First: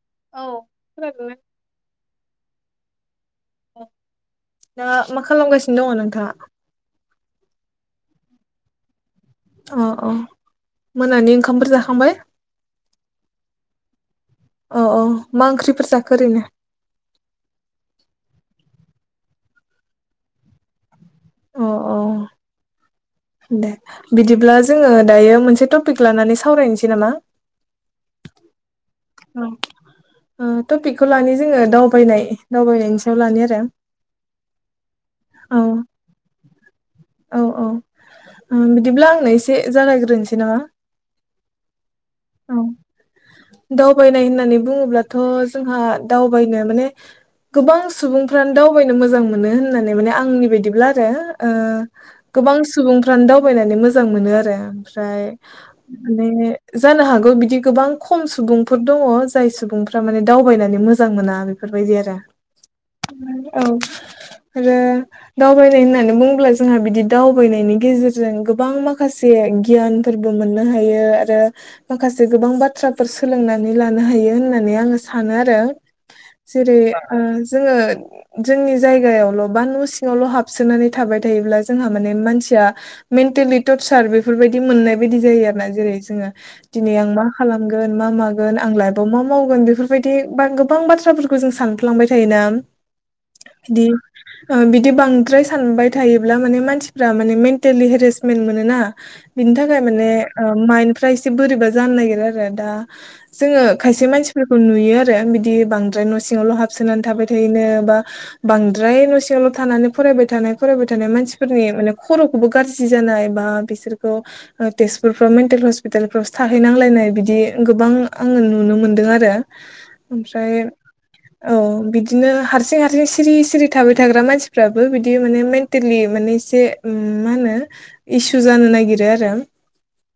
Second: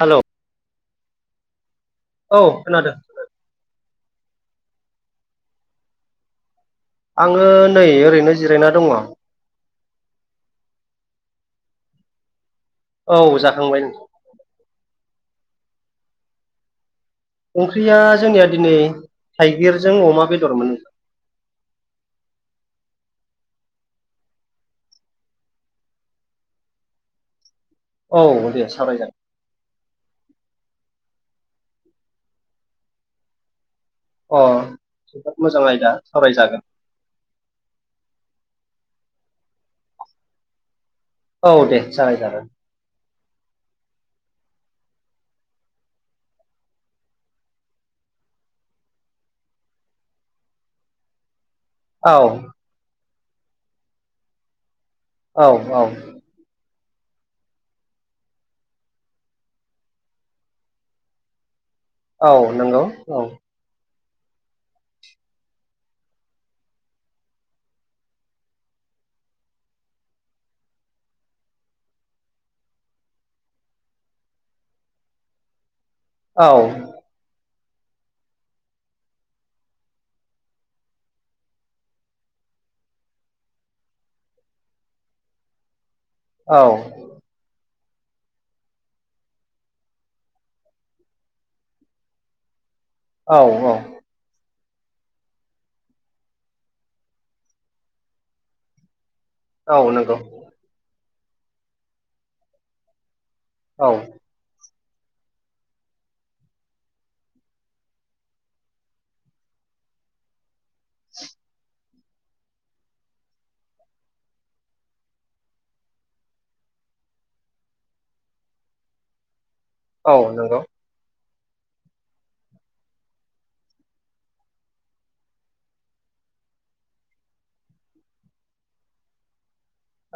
हेल' औ खोनादोंना औ खोनादों दा मा खालामगासिनो दङ नोंथाङा आङो नै ओरैनो जिरायना दङ अ अ मोनानि ओंखामफोर जाखांबाय औ जाखांबाय औ औ मा ओंख्रिफोर जाखो ओरैनो ओंख्रिया जोंनिया दिनै थाइगिरजों अमा बेदरमोन अ अ दे बिदिब्ला जोङो दायो मोनसे टपिक लानानै सावरायनोसै नामा औ दे सावरायजागोन टपिकखौ लानि जोङो दावबायनाय दावबायनायनि सायाव लानि आरो अ जोबोद औ मोजां आयदा सावरायजागोन औ औ बिदिब्ला आंनो एसे जागायग्रोनोसै नामा औ दे जागाय जागोन औ दावबायनाय होननानै बुङोब्लाथ' जोंहा दावबायनो माने गोबां सुबुंफ्रानो दावबायनो मोजां मोनो होननानै माने आंनि बायदिब्ला आरो औ गोबां सुबुंफ्रानो दावबायनानै मोजां मोनो आरो ओमफ्राय औ औ म जानो हागौ बिदि गोबां खम सुबुं फोर दङ जाय सुबुंफ्रा माने दावबायनानै मोजां मोना बेफोरबायदि आरो औ नंगौ औ आरो दावबायनाय होननानै बुङोब्ला जोंहा बिदि दावबायनायनि गेजेरजों गोबां माखासे गियान मोननो हायो आरो माखासे गोबां बाथ्राफोर सोलोंनानै लानो हायो होननानै आङो सानो आरो औ जेरै जोङो जोंनि जायगायावल' बा न' सिङावल' हाबसोनानै थाबाय थायोब्ला जोंहा माने मानसिया मेन्टेलि टरचार बेफोरबायदि मोननाय बायदि जायो आरो ना जेरै जोङो औ दिनै आं मा खालामगोन मा मागोन आं लाइफआव मा मावगोन बेफोरबायदि बा गोबां बाथ्राफोरखौ जों सानफ्लांबाय थायोना औ बिदि बिदि बांद्राय सानबाय थायोब्ला माने मानसिफ्रा माने मेन्टेलि हेरेसमेन्ट मोनोना बिनि औ थाखाय माने नंगौ माइन्दफ्रा एसे बोरैबा जानो नागिरो आरो दा जोङो औ खायसे मानसि खौ नुयो आरो बिदि बांद्राय न' सिङावल' हाबसोनानै थाबाय थायोनो बा बांद्राय न' सिङावल' थानानै फरायबाय थानाय फरायबाय थानाय मानसिफोरनि माने खर'खौबो गाज्रि जानाय बा बिसोरखौ ओ तेजपुराव मेन्टेल हस्पिताल फ्राव सो थाहैनांलायनाय बिदि गोबां आङो नुनो मोनदों आरो औ ओमफ्राय नंगौ औ बिदिनो हारसिं हारसिं सिरि सिरि थाबाय थाग्रा मानसिफ्राबो बिदि माने मेन्टेलि माने एसे उम मा होनो इसु जानो नागिरो आरो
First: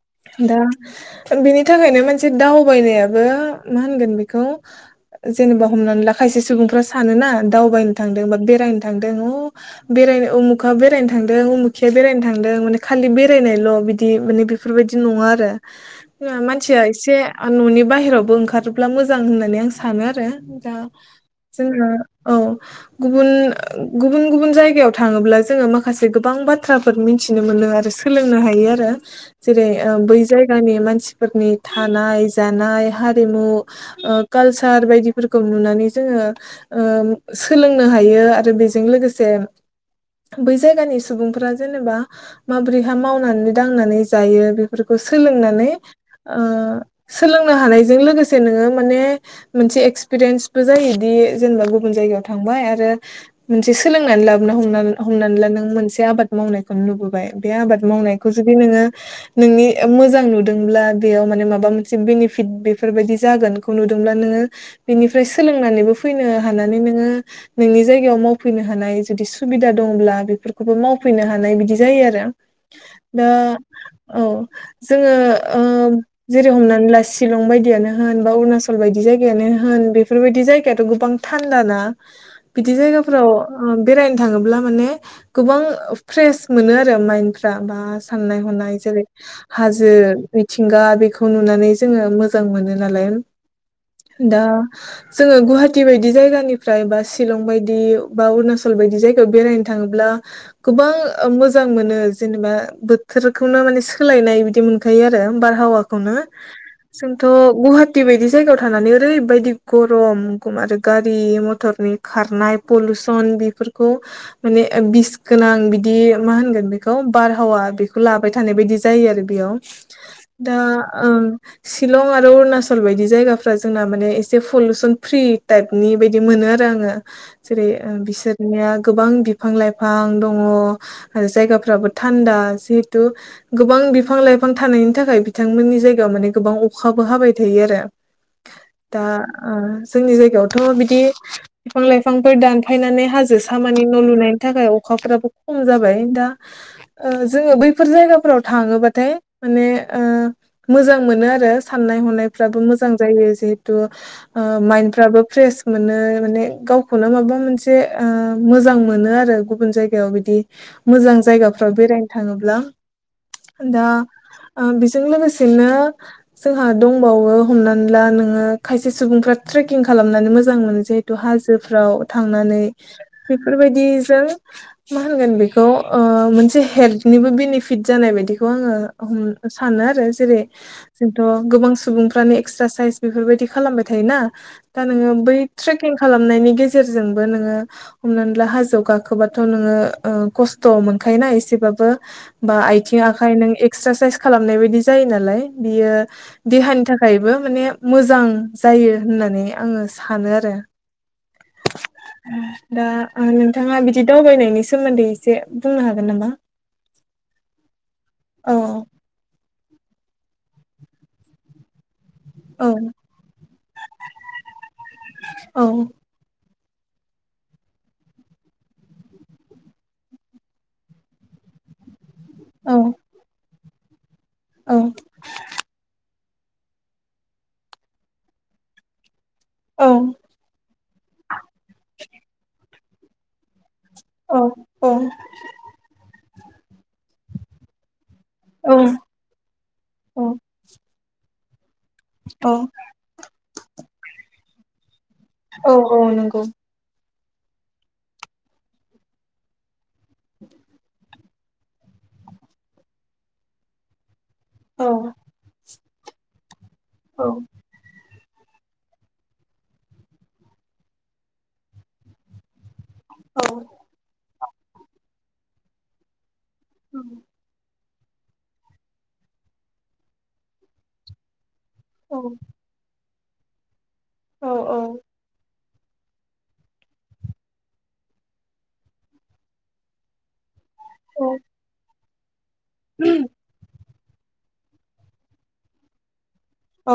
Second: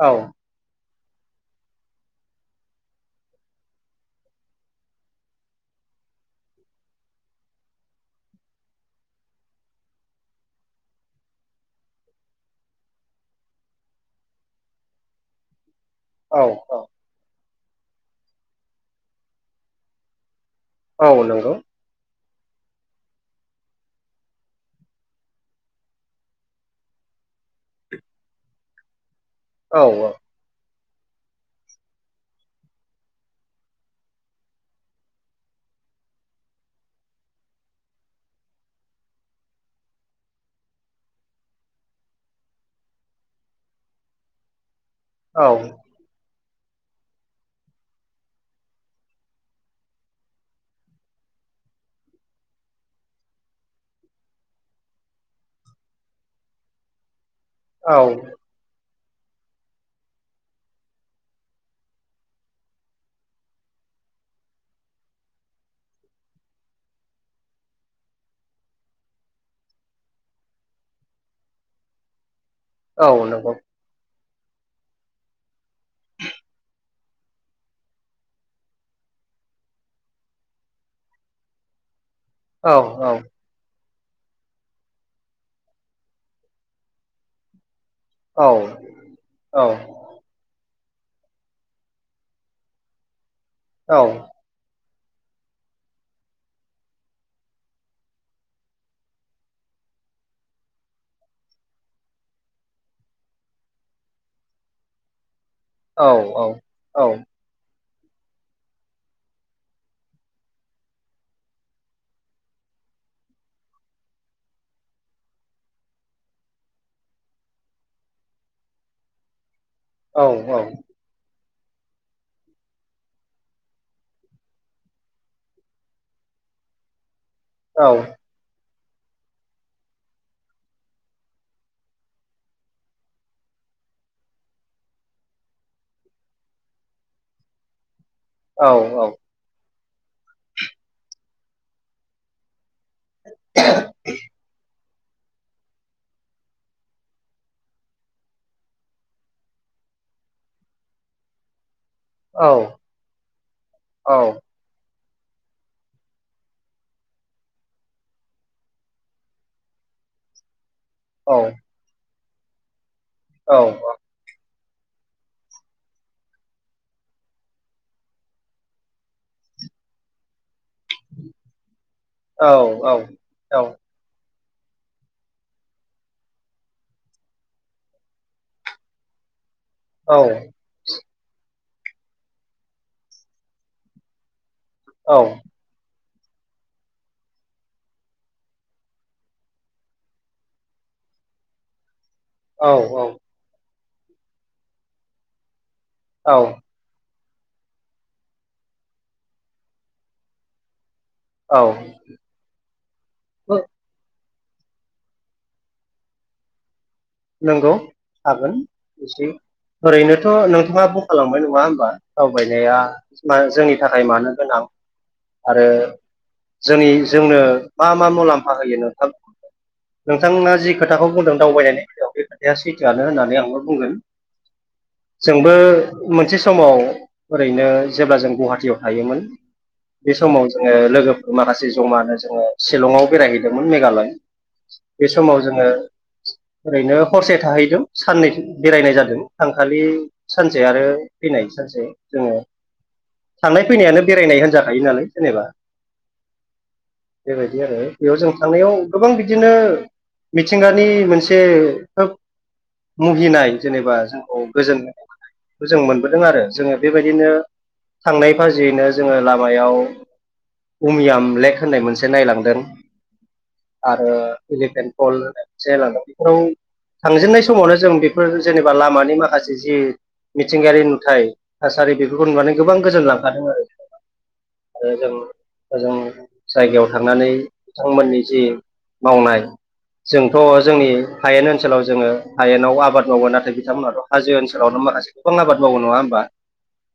औ दा बेनि थाखायनो मोनसे दावबायनायाबो मा होनगोन बेखौ जेनेबा हमनानै ला खायसे सुबुंफ्रा सानोना दावबायनो थांदों बा बेरायनो थांदों बेरायनो उमुखा बेरायनो थांदों उमुखिया बेरायनो थांदों माने खालि बेरायनायल' बिदि माने बे बेफोरबायदि नङा आरो औ औ मानसिया एसे न'नि बाहेरावबो ओंखारोब्ला मोजां होननानै आं सानो आरो दा औ नंगौ जोङो औ गुबुन गुबुन गुबुन जायगायाव थाङोब्ला जोङो माखासे गोबां बाथ्रा फोर मिथिनो मोनो आरो सोलोंनो हायो आरो जेरै औ ओ बै जायगानि मानसिफोरनि थानाय जानाय हारिमु ओ कालसार बायदिफोरखौ नुनानै जोङो ओ सोलोंनो हायो आरो बेजों लोगोसे बै जायगानि सुबुंफोरा जेनेबा माबोरैहख मावनानै दांनानै जायो बे फोरखौ औ सोलोंनानै ओ सोलोंनो हानायजों लोगोसे नोङो माने मोनसे एक्सपिरियेन्सबो जायोदि जेनेबा गुबुन जायगायाव थांबाय आरो मोनसे सोलोंनानै लाबोनो हमनानै-हमनानै ला नों मोनसे आबाद मावनायखौनो नुबोबाय बे आबाद औ मावनायखौ जुदि नोङो नोंनि मोजां नुदोंब्ला बेयाव माने माबा मोनसे बेनिफिट बेफोरबायदि जागोनखौ नुदोंब्ला नोङो बेनिफ्राय सोलोंनानैबो फैनो हानानै नोङो नोंनि जायगायाव मावफैनो हानाय जुदि सुबिदा दंब्ला बेफोरखौबो मावफैनो हानाय बिदि जायो आरो औ दा नंगौ औ जोङो ओ जेरै हमनानै ला शिलं बायदियानो होन बा अरुणाचल बायदि जायगायानो होन बेफोरबायायदि जायगायाथ' गोबां थान्दा ना बिदि औ जायगाफोराव ख बेरायनो थाङोब्ला माने गोबां फ्रेस मोनो आरो माइन्द दा बा साननाय हनाय जेरै औ हाजो मिथि थिंगा बेखौ नुनानै जोङो मोजां मोनो नालाय औ दा जोङो गुवाहाटि बायदि जायगानिफ्राय बा शिलं बायदि बा अरुणाचल बायदि जायगायाव बेरायनो थाङोब्ला गोबां ओ मोजां मोनो जेनेबा बोथोरखौनो माने सोलायनाय बिदि मोनखायो आरो होमबा औ हावाखौनो औ जोंथ' गुहा टि बायदि जायगायाव थानानै ओरैबायदि गरम गम आरो गारि मथरनि खारनाय पलुसन बेफोरखौ माने ओ बिस गोनां बिदि मा होनगोन बेखौ बारहावा बेखौ लाबाय थानाय बायदि जायो आरो बेयाव औ औ दा ओम शिलं आरो अरुणाचल बायदि जायगाफ्रा जोंना माने एसे पलुसन फ्रि टाइप नि बायदि मोनो आरो आङो जेरै औ ओ बिसोर निया गोबां बिफां लाइफां दङ' आरो जायगाफ्राबो थान्दा जिहेथु गोबां बिफां लाइफां थानायनि थाखाय बिथांमोननि जायगायाव माने गोबां अखाबो हाबाय थायो आरो औ दा ओ जोंनि जायगायावथ' बिदि बिफां लाइफां दान फायनानै हाजो सामानि न' लुनायनि थाखाय अखाफोराबो खम जाबाय दा ओ जोङो बैफोर जायगाफोराव थाङोबाथाय माने ओ मोजां मोनो आरो साननाय हनायफ्राबो मोजां जायो जिहेथु ओ ओ माइफ्राबो फ्रेस मोनो माने गावखौनो माबा मोनसे ओ मोजां मोनो आरो गुबन जाय याव बिदि मोजां जायगाफ्राव बेरायनो थाङोब्ला दा ओ जों लोगोसेनो जोंहा दंबावो हमनानै ला नोङो खायसे सुबुंफ्रा ट्रेकिं खालामनानै मोजां मोनो जे बे हाजोफ्राव थांनानै बेफोर बायदिजों मा होनगोन बेखौ ओ मोनसे हेल्थनिबो बेनिफिट जानाय बायदिखौ आङो हमदांस हानो आरो जेरै जोंथ' गोबां सुबुंफ्रानो एक्सारसाइस बेफोरबायदि खालामबाय थायोना दा नोङो बै ट्रेकिं खालामनायनि गेजेरजोंबो नोङो हमनानै ला हाजो गाखोबाथ' नोङो ओ खस्थ' मोनखायोना एसेबाबो बा आइथिं आखाइ नों एक्सारसाइस खालामनाय बायदि जायो नालाय बियो औ औ देहानि था फ्रायबो माने मोजां जायो होननानै आङो सानो आरो। अ दा नोंथाङा बिदि दावबायनायनि सोमोन्दै एसे बुंनो हागोन नामा? नंगौ औ हागोन एसे ओरैनोथ' नोंथाङा बुंखालांबाय नङा होमबा। औ दावबायनाया मा जोंनि थाखाय मानो गोनां औ आरो जोंनि जोंनो मा मा मुलाम्फा होयो नोंथां नोंथांना जि खोथाखौ बुंदों दावबायनायनि बेलायाव बे खोथाया औ सैथोआनो होननानै आंबो बुंगोन। औ जोंबो मोनसे समाव ओरैनो जेब्ला जों गुवाहाटियाव थायोमोन। औ बे समाव जोङो लोगोफोर माखासे जमानो जोङो शिलंआव बेरायहै मेघालय औ बे समाव जोङो ओरैनो हरसे थाहैदों साननै औ बेरायनाय जादों थांखालि सानसे आरो फैनाय सानसे जोङो औ थांनाय फैनायानो बेरायनाय होनजाखायो नालाय। जेनेबा औ औ नंगौ बेबायदि आरो बेयाव जों थांनायाव गोबां बिदिनो मिथिंगानि मोन से खोब मुहिनाय जेनेबा जोंखौ औ नंगौ गोजोनाय जों मोनबोदों आरो जोङो औ बेबायदिनो थांनाय फाजैनो जोङो लामायाव उमियाम लेक होननाय मोनसे नायलांदों। औ आरो इलिफेन फल होननाय मोनसे बेफोराव थांजेननाय समावनो जों बेफोर जेनेबा लामानि माखासे जि मिथिंगायारि नुथाय थासारि औ बेफोरखौ नुनानै गोबां गोजोनलांखादों औ आरो जों ओजों जायगायाव थांनानै बिथांमोननि जि मावनाय जोंथ' जोंनि हायेन ओनसोलाव जोङो हायेनाव आबाद मावो नाथाय बिथांमोनाथ' हाजो ओनसोलावनो माखासे गोबां आबाद मावो नङा होमबा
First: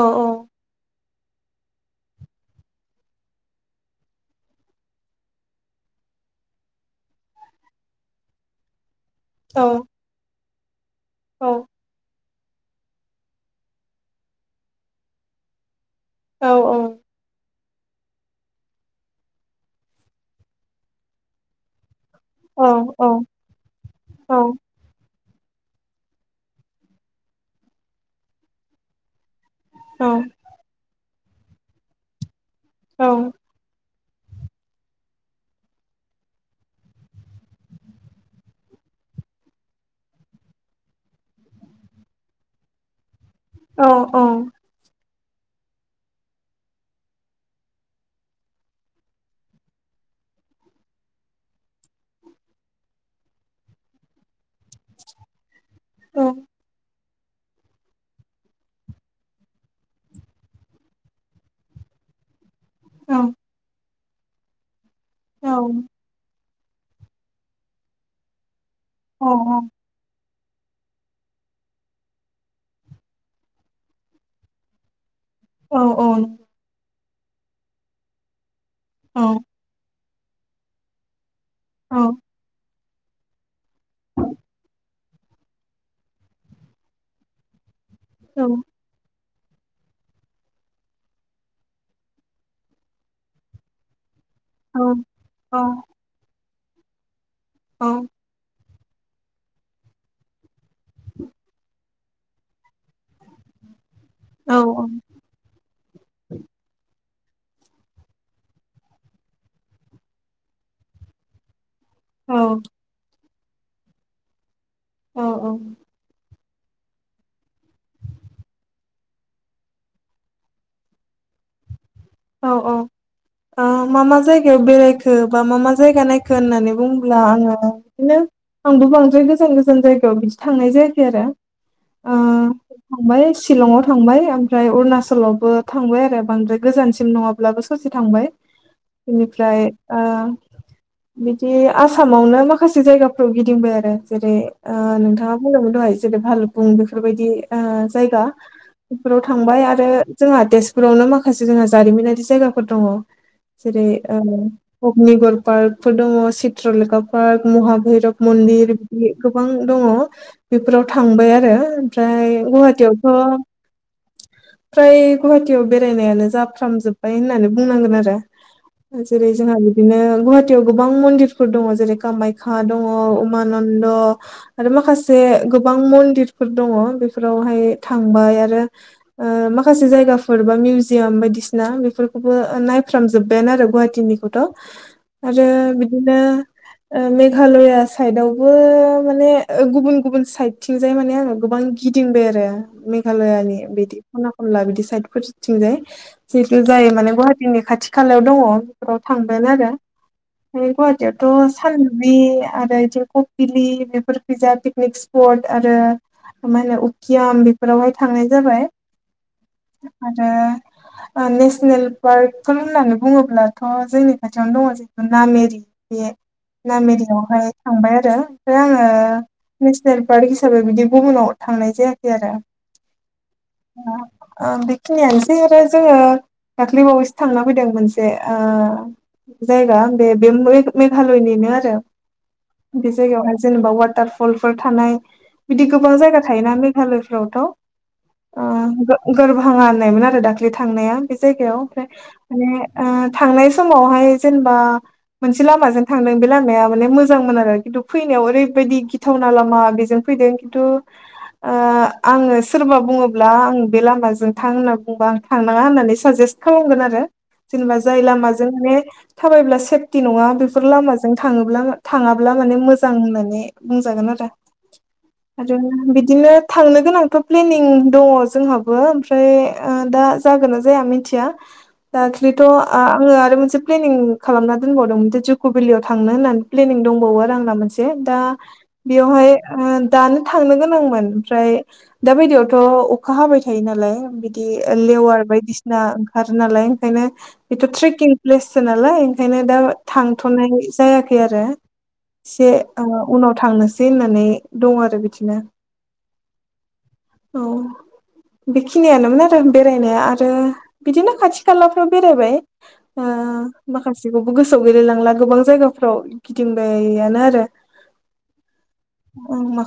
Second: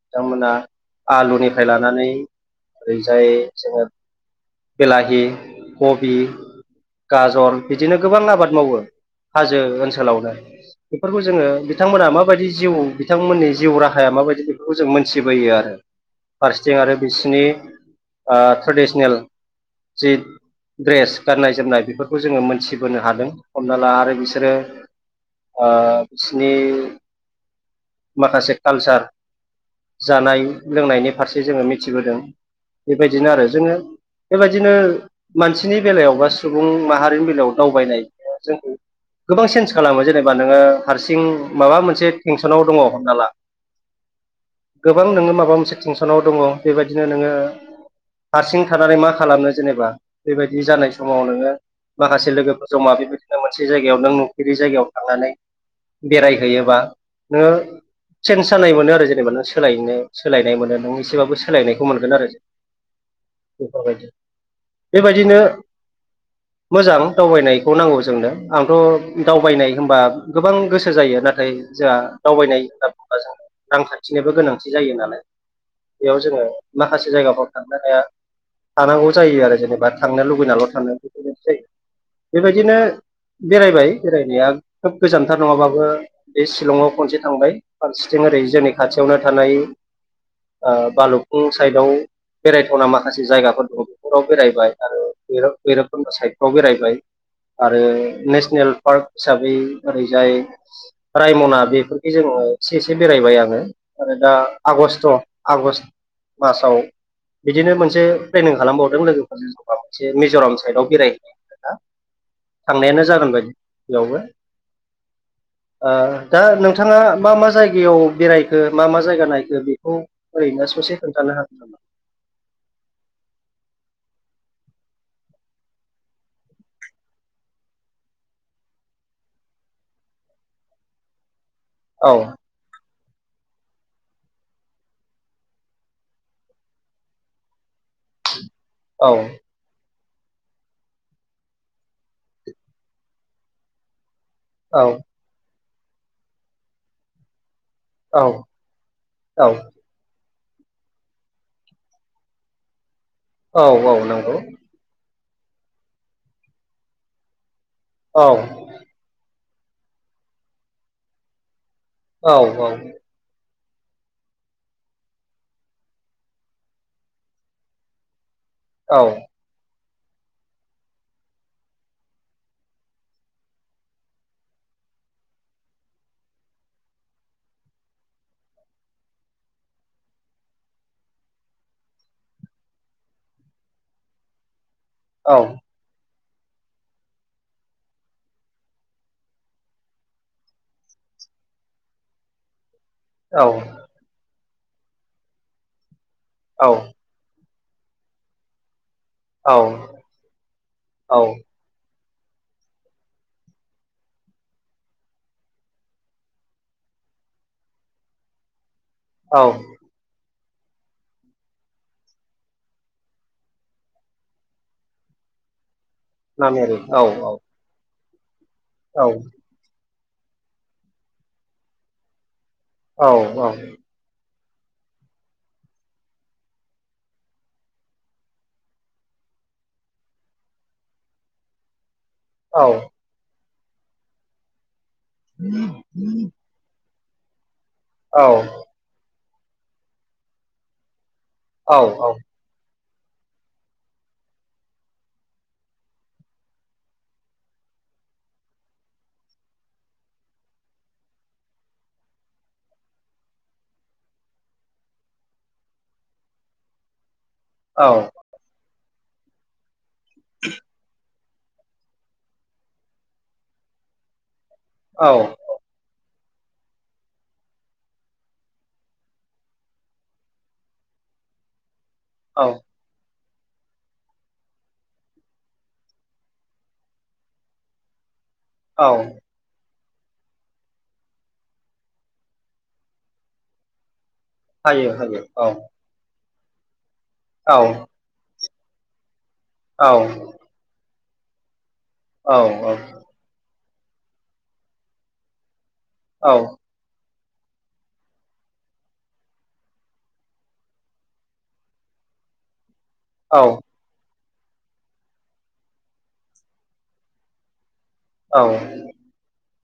ओ औ मोना आलुनिफ्राय लानानै ओरैजाय जोङो बिलाहि कबि गाजर बिदिनो गोबां आबाद मावो। हाजो औ ओनसोलावनो बेफोरखौ जोङो बिथांमोना मा माबायदि जिउ बिथांमोननि जिउ राहाया माबायदि बेफोरखौ जों मोनथिबोयो आरो औ फारसेथिं औ आरो बिसिनि ओ ट्रेडिसनेल जि ड्रेस गाननाय जोमनाय बेफोर खौ जोङो मोनथिबोनो हादों हमना ला आरो बिसोरो ओ बिसिनि माखासे कालसार जानाय लोंनायनि फारसे जोङो मिथिबोदों। बे बायदिनो आरो जोङो बेबायदिनो मानसिनि बेलायाव बा सुबुं माहारिनि बेलायाव दावबायनाय जों गोबां चेन्स खालामो जेनेबा नोङो हारसिं माबा मोनसे टेनसनाव दङ हमना ला गोबां नोङो माबा मोनसे टेंसनाव दङ बेबायदिनो नोङो हारसिं थानानै मा खालामनो जेनेबा बेबायदि जानाय समाव नोङो माखासे लोगोफोरजों जमा बे मोनसे जायगायाव नों नुफेरि जायगायाव थांनानै बेरायहैयोबा नोङो चेन्ज जानाय मोनो आरो जेनेबा नों सोलायनो सोलायनाय मोनो नों एसेबाबो सोलायनायखौ मोनगोन आरो। बेबायदि बेबायदिनो-' मोजां दावबायनायखौ नांगौ जोंनो आंथ दावबायनाय होनबा गोबां गोसो जायो नाथाय जोंहा दावबायनाय होनना बुंब्ला जों रांखान्थिनोबो गोनांथि जायो नालाय बेयाव जोङो माखासे जायगाफोराव थांनो हाया थानांगौ जायो आरो जेनेबा थांनो लुबैनाल थानो बेबायदिनो जायो बेबादिनो बेरायबाय बेरायनाया खोब गोजानथार नङाबाबो बे सिलंआव खनसे थांबाय जों ओरै जोंनि खाथियावनो थानाय ओ बालुफुं साइडआव बेरायथावना माखासे जायगाफोर फोराव बेरायबाय आरो भैरब भैरबकुन्द साइडफ्राव बेरायबाय आरो नेसनेल पार्क हिसाबै ओरैजाय रायमना बेफोरखै जोङो एसे एसे बेरायबाय आङो। आरो दा आगष्ट आगष्ट मासाव बिदिनो मोनसे प्लेनिं खालामबावदों लोगोफोरजों जबा मोनसे मिजराम साइडआव बेरायहै थांनायानो जागोन बायदि बेयावबो औ औ ओ दा नोंथाङा मा मा जायगायाव बेरायखो मा मा जायगा नायखो बेखौ ओरैनो ससे खोनथा ह औ औ। ओ मा मा जायगायाव बेरायखो बा मा मा जायगा नायखो होननानै बुङोब्ला आङो बिदिनो आंबो बांद्राय गोजान गोजान जायगायाव बिदि थांनाय जायाखै आरो। औ। उम थांबाय सिलंआव थांबाय ओमफ्राय अुणचलावबो थांबाय आरो बांद्राय गोजानसि नङाब्लाबो सोरजो थांबाय औ बेनिफ्राय ओ बिदि आसामावनो माखासे जायगाफ्राव गिदिंबाय आरो जेरै ओ औ नोंथाङा बुंदोंमोन दहाय जेरै भालु बुं बेफोरबायदि ओ जायगा औ बेफोराव औ थांबाय आरो जोंहा तेजपुरावनो माखासे जों जारिमिनारि जायगाफोर दङ औ जेरै औ नंगौ ओ अग्निगर पार्कफोर दङ चित्रलेखा पार्क औ महाभैरब मन्दिर दि गोबां दङ बेफोराव थांबाय आरो। ओमफ्राय औ गुवाहाटियावथ फ्राय गुवाहाटियाव बेरायनायानो जा खामजोबबाय होननानै बुंनांगोन आरो जेरै औ जोंहा बिदिनो गुवाहाटियाव गोबां मन्दिरफोर दङ जेरै कामाख्या दङ उमानन्द आरो माखासे गोबां मन्दिरफोर दङ बेफोरावहाय थांबाय आरो'- ओ माखासे जायगाफोर बा मिउजियाम बायदिसि ना बेफोरखौबो नायफ्रामजोब्बायानो आरो गुवाहाटिनिखौथ। आरो बिदिनो ओ मेघालया साइदावबो माने ओ गुबुन गुबुन साइदथिंजाय माने आङो गोबां गिदिंबाय आरो मे औ मेघालयानि बिदि खना खनला बिदि साइदफोर थिंजाय जिथ औ जायो माने गहा जोंनि खाथि खालायाव दङ बेफोराव थांगोन औ आरो औ गुवाहाटियावथ थालबि आरो इथिं कपिलि बेफोर फैजा पिकनिक स्पट आरो मा होनो उकियाम बेफोरावहाय थांनाय जाबाय। औ। आरो नेसनेल पार्कफोर होननानै बुङोब्लाथ' जोंनि खाथियावनो दंङ जेहेथु नामेरि बे नामेरि औ औ नामेरियावहाय थांबाय आरो। आङो औ। नेसनेल पार्क हिसाबै बिदि गुबुनाव थांनाय जायाखै आरो। औ औ। ओ बेखिनियानोसै आरो। जोंङो दाख्लैबावैसो थांना फैदों मोनसे ओ। जायगा बे बे मेघालयनिनो आरो। औ बे जायगायावहाय जेनेबा वाटारफलफोर थानाय। बिदि गोबां जायगा थायोना मेघालयफ्रावथ'ओ घोरबाङा होननायमोन आरो दाख्लै थांनाया बे जायगायाव औ ओमफ्राय माने थांनाय समावहाय जेनेबा मोनसे लामाजों थांदों बे लामाया माने मोजांमोन आरो खिन्थु फैनायाव ओरैबायदि गिथावना लामा बेजों फैदों खिन्थु ओ आंङो सोरबा बुंङोब्ला आं बे लामाजों थां होनना बुंबा आं थांनांङा होननानै साजेस्ट खालामगोन आरो जेनेबा जाय लामाजों माने थाबायब्ला सेफ। सेफथि नंङा बेफोर लामाजों थांङोब्ला थांङाब्ला माने मोजां होननानै बुंजागोन आरो। औ। आरो बिदिनो थांनो गोनांथ' प्लेनिं दङ जोंहाबो ओमफ्राय दा। जागोन ना जाया मिथिया दाख्लैथ'। औ आंङो आरो मोनसे प्लेनिं खालामना दोनबावदों मोनसे जुक' भेलियाव थांनो होननानै प्लेनिं दंबावो आरो आंना मोनसे। दा औ बेयावहाय। दानो थांनो गोनांमोन ओमफ्राय दा बायदियावथ' अखा हाबाय थायो नालाय। बिदि हायो हायो लेवार औ बायदिसिना ओंखारो नालाय ओंखायनो औ बेथ' ट्रेकिं प्लेससो नालाय। ओंखायनो दा औ थांथ'नाय जायाखै आरो। एसे औ उनाव थांनोसै होननानै दं आरो बिदिनो। औ। औ बेखिनियानोमोन आरो बेरायनाया आरो। आरो बिदिनो खाथि खालाफ्राव बेरायबाय। औ माखासेखौबो गोसोआव गैलायलांला गोबां जायगाफ्राव गिदिंबायानो आरो। औ। उम माखौ।